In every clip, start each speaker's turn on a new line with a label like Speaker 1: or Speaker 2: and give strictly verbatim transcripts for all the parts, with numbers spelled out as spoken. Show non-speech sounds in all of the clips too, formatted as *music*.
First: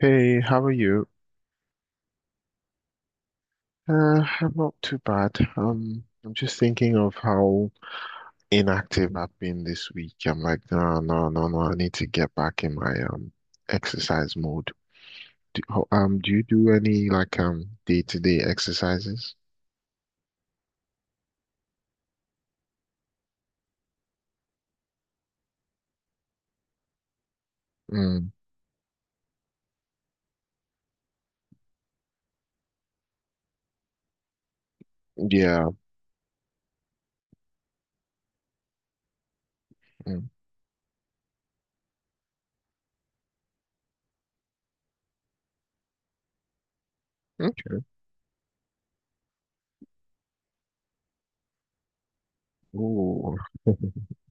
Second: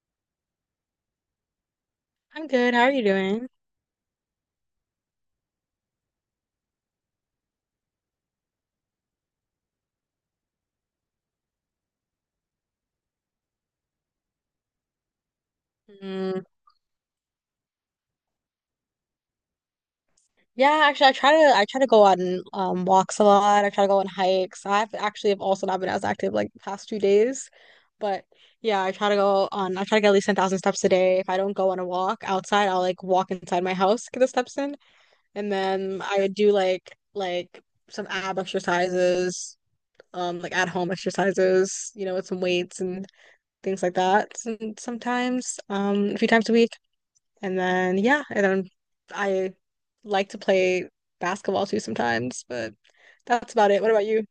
Speaker 1: Hey, how are you?
Speaker 2: I'm good. How are you doing?
Speaker 1: Uh, I'm not too bad. Um, I'm just thinking of how inactive I've been this week. I'm like, no, no, no, no. I need to get back in my um exercise mode. Do, ho- um, do
Speaker 2: Mm,
Speaker 1: you do any like um day-to-day exercises?
Speaker 2: yeah, actually, I try to I try to go on um walks a lot. I try to go on hikes. I've actually have also not been as active like the past two days, but
Speaker 1: Mm,
Speaker 2: yeah, I try to go on. I try to get at least ten thousand steps a day. If I don't go on a walk outside, I'll like walk inside my house, get the steps in, and
Speaker 1: yeah.
Speaker 2: then I would do like like some ab exercises,
Speaker 1: Mm,
Speaker 2: um, like at home exercises, you know, with some weights and things like that. And Sometimes, um, a few times a week. And
Speaker 1: okay.
Speaker 2: then yeah, and then I like to play basketball too sometimes, but
Speaker 1: Ooh.
Speaker 2: that's about it. What about
Speaker 1: *laughs*
Speaker 2: you?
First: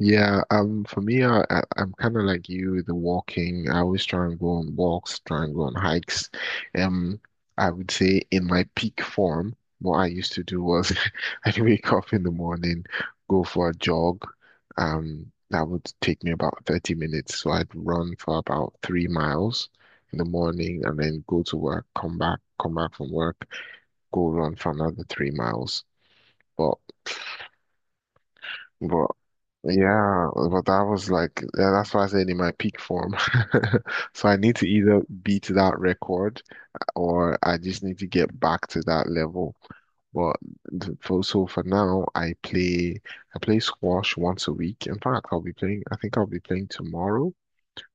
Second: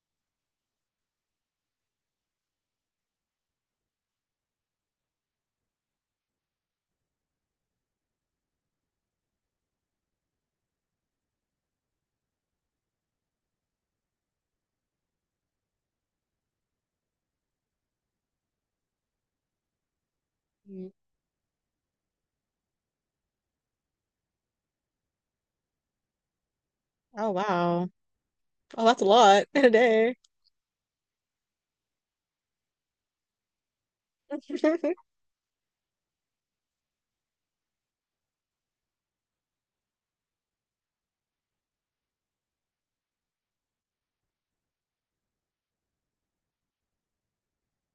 Speaker 1: Yeah, um, for me, I, I- I'm kind of like you with the walking. I always try and go on walks, try and go on hikes. Um, I would say in my peak form, what I used to do was *laughs* I'd wake up in the morning, go for a jog. Um, that would take me about thirty minutes. So I'd run for about three miles in the morning
Speaker 2: Mm.
Speaker 1: and then go to work, come back, come back from work, go run for another three miles. But
Speaker 2: Oh wow. Oh, that's a
Speaker 1: but
Speaker 2: lot *laughs* in a day.
Speaker 1: yeah, but that was like yeah, that's why I said in my peak form. *laughs* So I need to either
Speaker 2: *laughs*
Speaker 1: beat that record or I just need to get back to that level. But th- for so For now, I play I play squash once a week. In fact, I'll be playing. I think I'll be playing tomorrow.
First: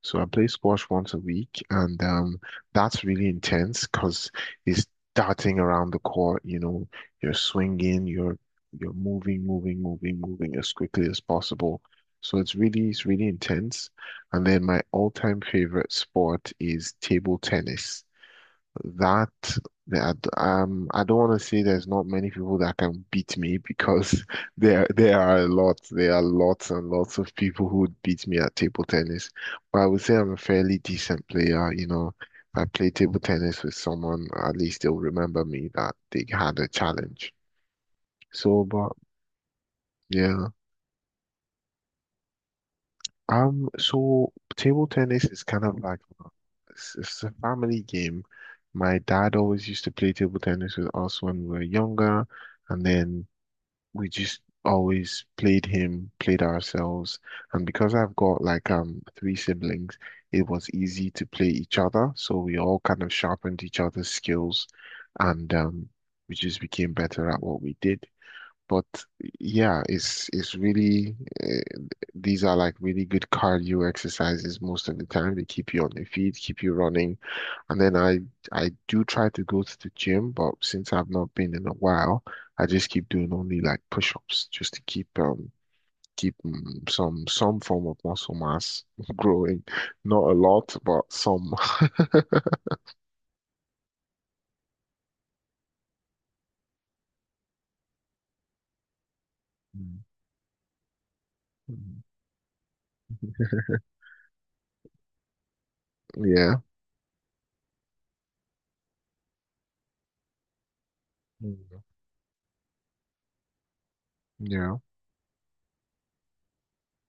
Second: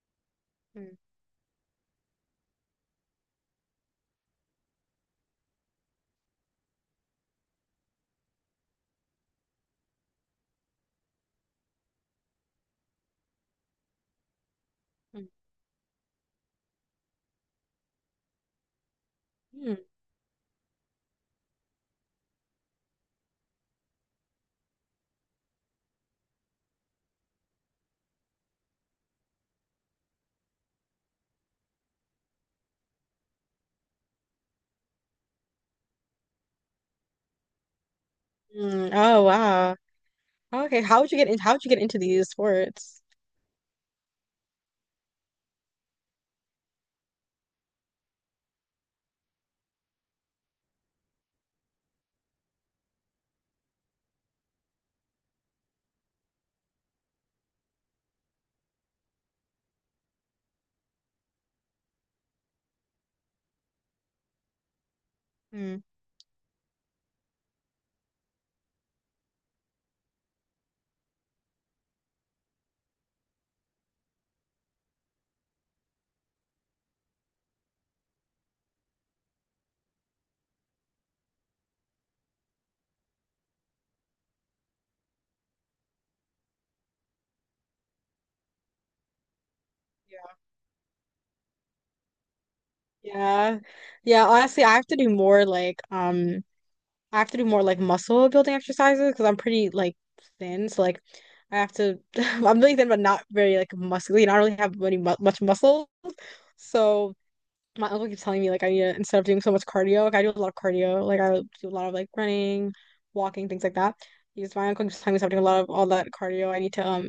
Speaker 1: So I play squash
Speaker 2: Mm,
Speaker 1: once a week, and um, that's really intense because it's darting around the court. You know, you're swinging, you're you're moving, moving, moving, moving as quickly as possible. So it's really it's really intense. And then my
Speaker 2: mm,
Speaker 1: all-time favorite sport is table tennis. That
Speaker 2: mm,
Speaker 1: that um, I don't want to say there's not many people that can beat me because *laughs* there there are a lot. There are lots and lots of people who would beat me at table tennis. But I would say I'm a fairly decent player. You know, if I play table tennis with someone, at least they'll remember me that they had a challenge. So,
Speaker 2: mm.
Speaker 1: but
Speaker 2: Oh wow.
Speaker 1: yeah.
Speaker 2: Okay, how would you get in, how would you get into these sports?
Speaker 1: Um, so table tennis is kind of like it's, it's a family game. My dad always used to play table tennis with us when we were younger, and then we just always played him, played ourselves. And because I've got like um three siblings, it was easy to play each other, so we all kind of sharpened each other's skills, and
Speaker 2: Mm.
Speaker 1: um, we just became better at what we did. But yeah, it's it's really uh, these are like really good cardio exercises most of the time. They keep you on your feet, keep you running. And then I I do try to go to the gym, but since I've not been in a while, I just keep doing only like push-ups just to keep um keep mm, some some form of muscle mass *laughs* growing. Not a lot, but some. *laughs*
Speaker 2: Yeah. Yeah, honestly, I have to do more like um I have to do more like muscle building exercises because I'm pretty like
Speaker 1: Mm,
Speaker 2: thin. So like I have to
Speaker 1: mm,
Speaker 2: *laughs* I'm really thin but not very like muscly. I don't really have any mu much muscle.
Speaker 1: yeah.
Speaker 2: So my uncle keeps telling me like I need to instead of doing so much cardio, like I do a lot of cardio, like I do a
Speaker 1: Mm.
Speaker 2: lot of like running, walking, things like that. Because my
Speaker 1: Yeah.
Speaker 2: uncle keeps telling me so I'm doing a lot of all that cardio, I need to um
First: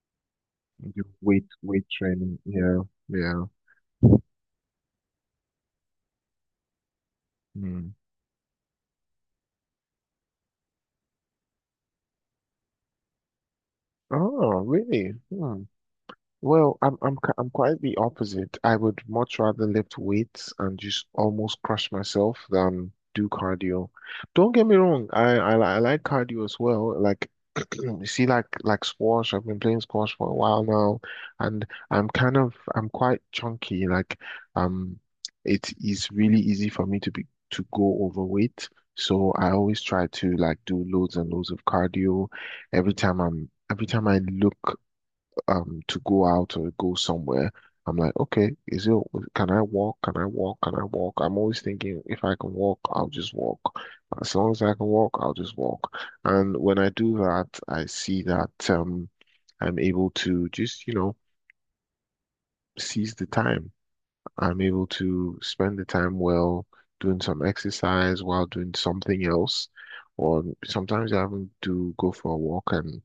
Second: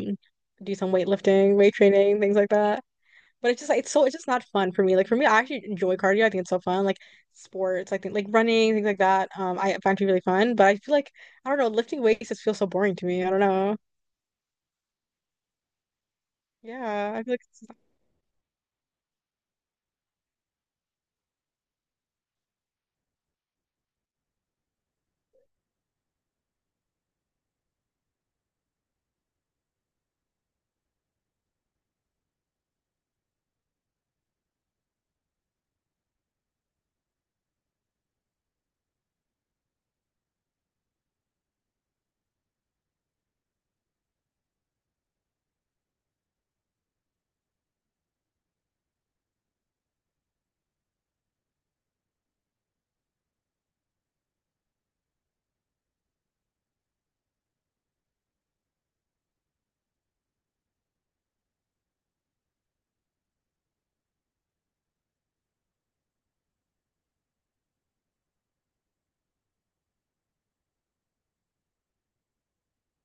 Speaker 2: do some
Speaker 1: You do Weight
Speaker 2: weightlifting, weight
Speaker 1: weight
Speaker 2: training, things
Speaker 1: training.
Speaker 2: like
Speaker 1: Yeah.
Speaker 2: that.
Speaker 1: Yeah.
Speaker 2: But it's just like it's so it's just not fun for me. Like for me, I actually enjoy cardio. I think it's so fun. Like sports,
Speaker 1: Mm.
Speaker 2: I think like running, things like that. Um, I find to be really fun. But I feel like I don't know, lifting weights just feels so boring to me. I don't know.
Speaker 1: Oh, really? Hmm. Well, I'm
Speaker 2: Yeah,
Speaker 1: I'm
Speaker 2: I
Speaker 1: ki-
Speaker 2: feel like
Speaker 1: I'm
Speaker 2: it's
Speaker 1: quite the opposite. I would much rather lift weights and just almost crush myself than do cardio. Don't get me wrong, I I, li- I like cardio as well. Like *clears throat* you see, like like squash. I've been playing squash for a while now, and I'm kind of I'm quite chunky. Like um, it is really easy for me to be to go overweight. So I always try to like do loads and loads of cardio every time I'm every time I look um to go out or go somewhere, I'm like, okay, is it can I walk? Can I walk? Can I walk? I'm always thinking if I can walk, I'll just walk. As long as I can walk, I'll just walk. And when I do that, I see that um I'm able to just, you know, seize the time. I'm able to spend the time well doing some exercise while doing something else. Or sometimes I even do go for a walk and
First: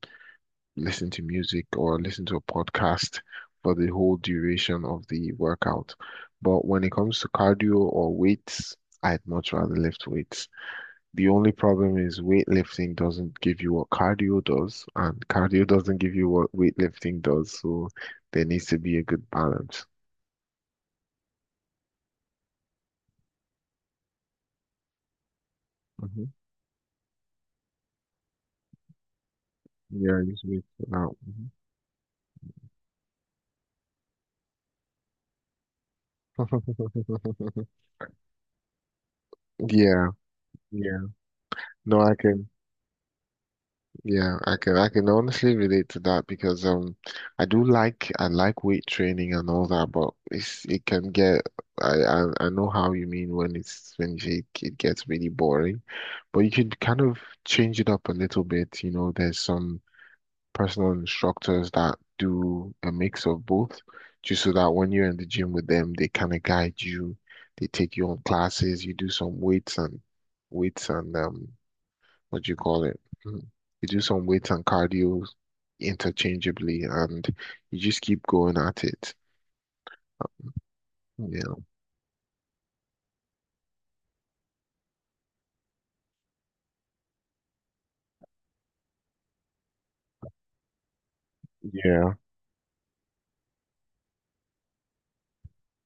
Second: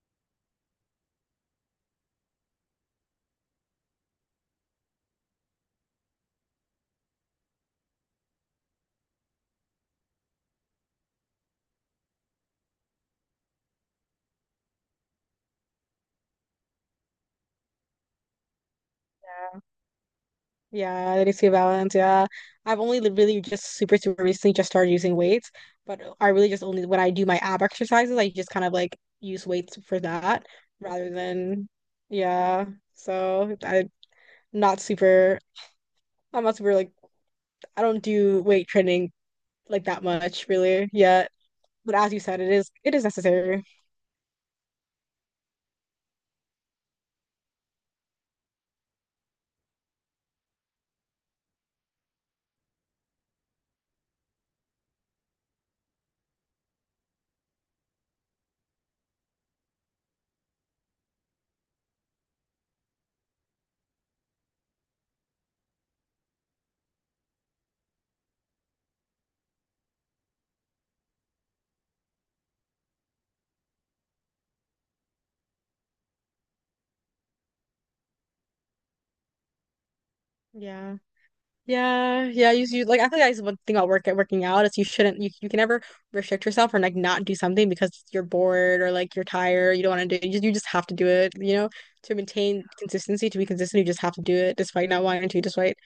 Speaker 1: listen to music or listen to a podcast for the whole duration of the workout. But when it comes to cardio or weights, I'd much rather lift weights. The only problem is weightlifting doesn't give you what cardio does, and cardio doesn't give you what weightlifting does. So there needs to be a good balance.
Speaker 2: Yeah, that is a balance. Yeah. I've only li- really just super, super recently just started using weights, but
Speaker 1: Hmm.
Speaker 2: I really just only when I do my ab exercises, I just kind of like use weights for
Speaker 1: Yeah, I use
Speaker 2: that
Speaker 1: weights for
Speaker 2: rather
Speaker 1: that. Mhm.
Speaker 2: than, yeah. So I'm not super, I'm not super like,
Speaker 1: *laughs*
Speaker 2: I don't do weight training like that
Speaker 1: Yeah,
Speaker 2: much really
Speaker 1: yeah.
Speaker 2: yet. But
Speaker 1: No,
Speaker 2: as
Speaker 1: I
Speaker 2: you said,
Speaker 1: can.
Speaker 2: it is, it is necessary.
Speaker 1: Yeah, I can I can honestly relate to that because um I do like I like weight training and all that, but it's it can get I I, I know how you mean when it's when you say it, it gets really boring, but you could kind of change it up a little bit. You know, there's some personal instructors that do a mix of both, just so that when you're in the gym with them, they kind of guide you, they take you on classes, you do some weights and weights and um what do you call it? Mm. You do some weights and cardio interchangeably, and you just keep going at it.
Speaker 2: Yeah.
Speaker 1: Yeah.
Speaker 2: Yeah, yeah. You, you like I think that's one thing about work working out is you shouldn't you, you can never restrict yourself or like not do something because you're bored or like you're tired, you don't want to do it. You just, you just have to do it, you know,
Speaker 1: Yeah.
Speaker 2: to maintain consistency, to be consistent, you just have to do it despite not wanting to, despite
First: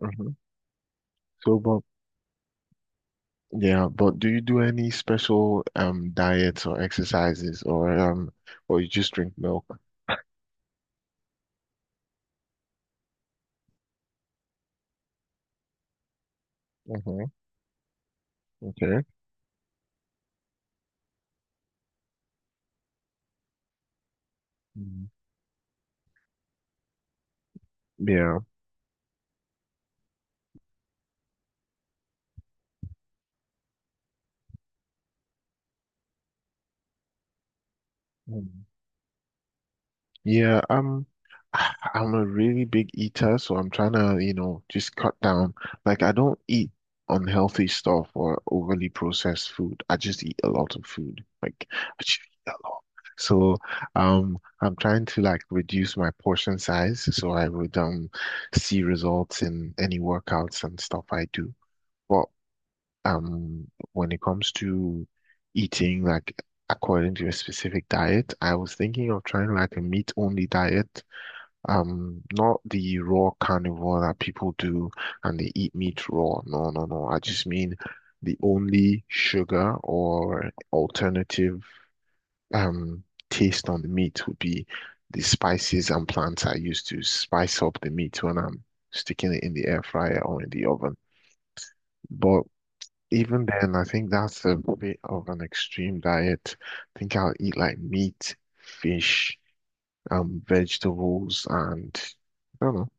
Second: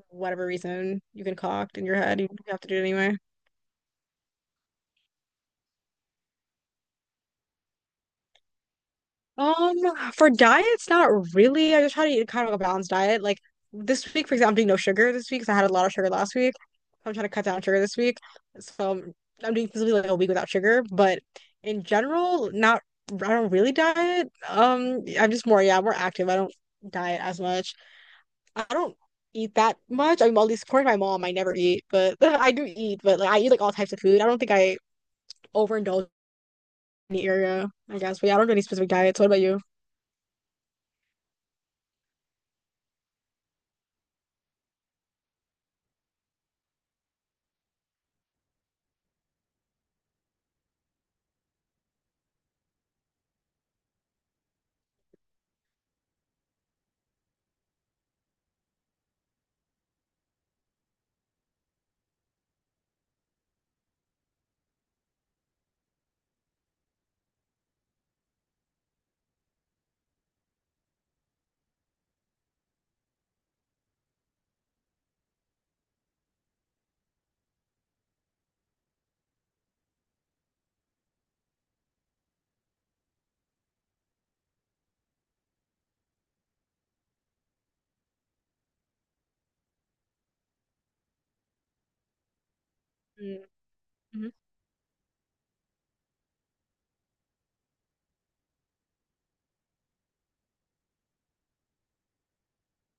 Speaker 1: Hmm.
Speaker 2: whatever reason you can
Speaker 1: So,
Speaker 2: concoct
Speaker 1: but
Speaker 2: in your head, you have to do it anyway.
Speaker 1: yeah, but do you do any special um diets or exercises, or um, or you just drink milk?
Speaker 2: Um, for diets, not really. I just try to eat kind of a balanced diet. Like this week, for example, I'm doing no sugar this week because I had a lot of sugar last week. So I'm
Speaker 1: Hmm.
Speaker 2: trying to cut down sugar this week. So
Speaker 1: Okay.
Speaker 2: I'm, I'm doing basically like a week without sugar. But in general, not I don't really diet. Um,
Speaker 1: Mm.
Speaker 2: I'm just more, yeah, more active. I don't diet as much.
Speaker 1: Yeah.
Speaker 2: I don't eat that much. I mean, well, at least according to my mom, I never eat, but *laughs* I do eat, but like I eat like all types of food. I don't think I overindulge in the area, I guess. But yeah, I don't do any specific diets. What about you?
Speaker 1: Yeah, um, I- I'm a really big eater, so I'm trying to, you know, just cut down. Like, I don't eat unhealthy stuff or overly processed food. I just eat a lot of food. Like, I just eat a lot. So, um, I'm trying to like reduce my portion size so I would um see results in any workouts and stuff I do. But um, when it comes to eating, like according to your specific diet, I was thinking of trying like a meat-only diet. Um, not the raw carnivore that people do and they eat meat raw. No, no, no. I just mean the only sugar or alternative um taste on the meat would be the spices and plants I use to spice up the meat when I'm sticking it in the air fryer or in the oven. But even then, I think that's a bit of an extreme diet. I think I'll eat like meat, fish, um, vegetables, and I don't know,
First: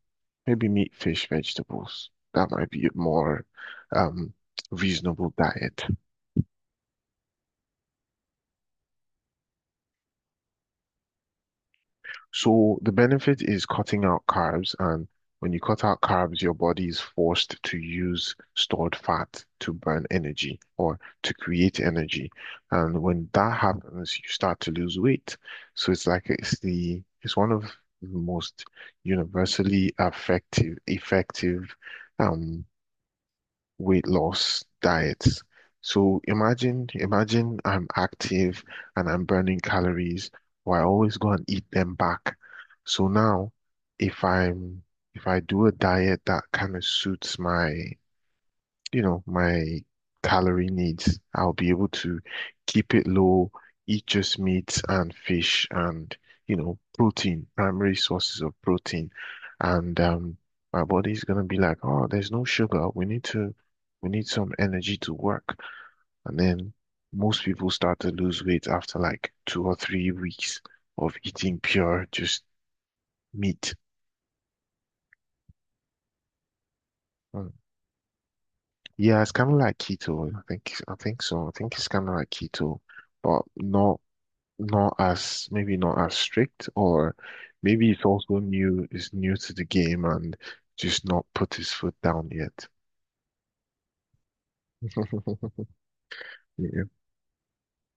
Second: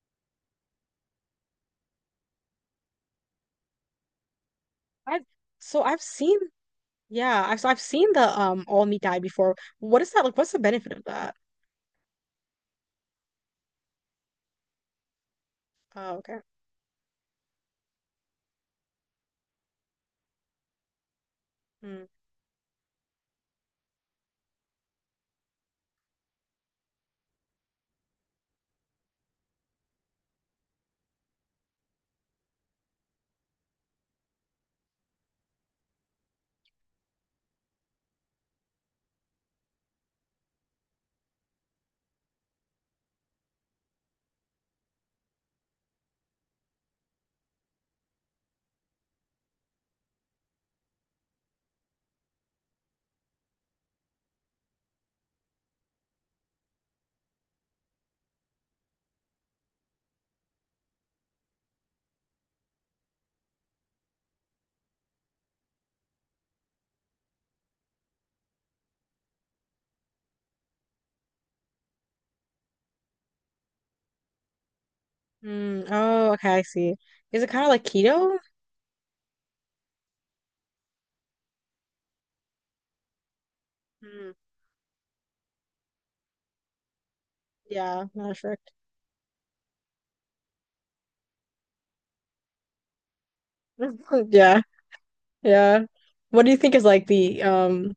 Speaker 1: maybe meat, fish, vegetables. That might be a more um
Speaker 2: I've
Speaker 1: reasonable
Speaker 2: so
Speaker 1: diet.
Speaker 2: I've seen yeah, I've so I've seen the um all meat diet before. What is that like? What's the benefit of that?
Speaker 1: So the benefit is cutting out carbs, and when you cut out
Speaker 2: Oh, okay.
Speaker 1: carbs, your body is forced to use stored fat to burn energy or to create
Speaker 2: Mm.
Speaker 1: energy. And when that happens, you start to lose weight. So it's like it's the it's one of the most universally effective effective um weight loss diets. So imagine, imagine I'm active and I'm burning calories, but I always go and eat them back. So now, if I'm if I do a diet that kind of suits my you know, my calorie needs. I'll be able to keep it low, eat just meat and fish and, you know, protein, primary sources of protein. And um, my body's gonna be like, oh, there's no sugar. We need to, we need some energy to work. And then most people start to lose weight after like two or three weeks of eating pure just meat.
Speaker 2: Mm. Oh, okay, I see. Is
Speaker 1: Mm.
Speaker 2: it kind of like keto?
Speaker 1: Yeah, it's kind of like keto. I think I think so. I think it's kind of like keto, but not
Speaker 2: Mm.
Speaker 1: not as maybe not as strict, or maybe it's
Speaker 2: Yeah, not
Speaker 1: also
Speaker 2: sure.
Speaker 1: new, is new to the game and just not put his foot down yet.
Speaker 2: *laughs* Yeah,
Speaker 1: *laughs*
Speaker 2: yeah. What do you think
Speaker 1: Yeah.
Speaker 2: is like the um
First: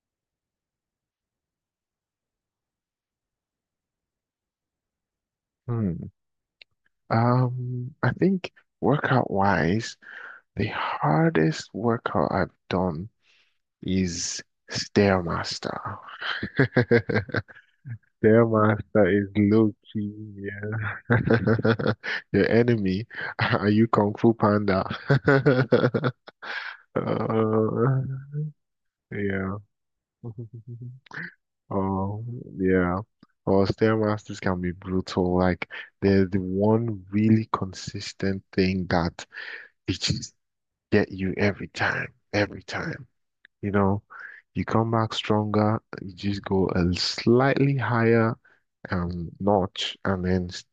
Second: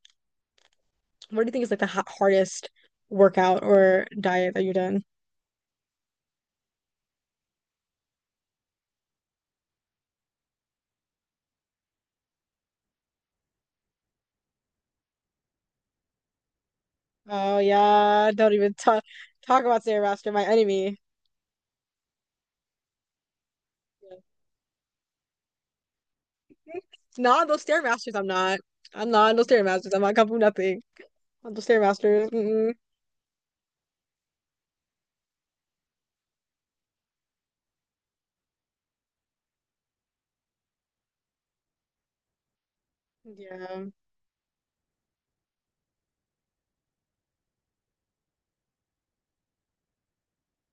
Speaker 2: what do you think is like the ha hardest workout or diet that you've done?
Speaker 1: Hmm. Um, I think workout wise, the hardest workout I've done is Stairmaster. *laughs*
Speaker 2: Oh yeah, don't even talk
Speaker 1: Stairmaster is
Speaker 2: talk
Speaker 1: low
Speaker 2: about
Speaker 1: key,
Speaker 2: Stairmaster, my enemy.
Speaker 1: yeah. *laughs* Your enemy. *laughs* Are you Kung
Speaker 2: Yeah.
Speaker 1: Fu Panda? *laughs*
Speaker 2: *laughs* Not those
Speaker 1: Uh,
Speaker 2: Stairmasters, I'm not. I'm not in those
Speaker 1: yeah.
Speaker 2: Stairmasters. I'm not coming from nothing.
Speaker 1: *laughs*
Speaker 2: Dumpster
Speaker 1: Oh,
Speaker 2: Masters. Mm-mm.
Speaker 1: yeah. Well, Stairmasters can be brutal. Like, they're the one really consistent thing that it just get you every time, every time. You
Speaker 2: Yeah,
Speaker 1: know, you come back stronger, you just go a slightly higher um notch, and then s-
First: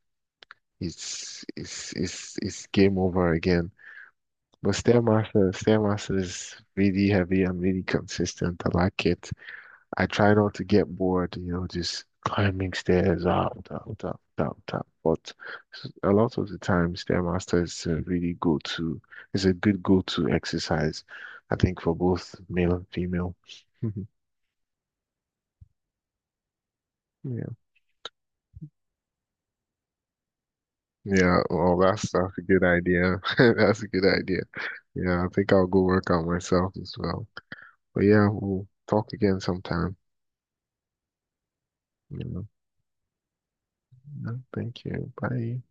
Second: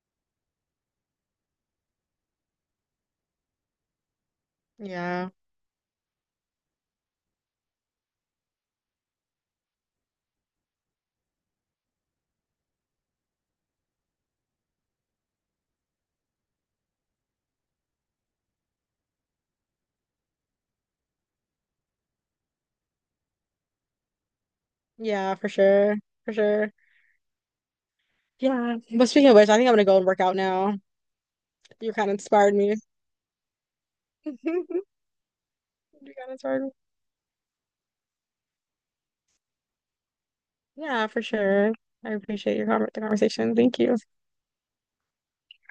Speaker 1: it's it's it's it's game over again. But
Speaker 2: yeah,
Speaker 1: Stairmaster, Stairmaster is really heavy and really consistent. I like it. I try not to get bored, you know, just climbing stairs up, up, up, up, up. But s- a lot of the time, Stairmaster is a really go-to, it's a good go-to exercise, I think, for both male and female. *laughs*
Speaker 2: yeah, for sure, for sure.
Speaker 1: Yeah.
Speaker 2: Yeah. But speaking of which, I think I'm gonna go and work out now.
Speaker 1: Yeah, well,
Speaker 2: You
Speaker 1: that's
Speaker 2: kind of
Speaker 1: that's a
Speaker 2: inspired
Speaker 1: good
Speaker 2: me.
Speaker 1: idea. *laughs* That's a good idea.
Speaker 2: *laughs*
Speaker 1: Yeah, I think I'll go work
Speaker 2: You
Speaker 1: out
Speaker 2: kind of inspired me.
Speaker 1: myself as well. But yeah, we'll talk again sometime.
Speaker 2: Yeah, for sure. I
Speaker 1: You know.
Speaker 2: appreciate your conver the conversation. Thank you.
Speaker 1: Yeah, thank you. Bye.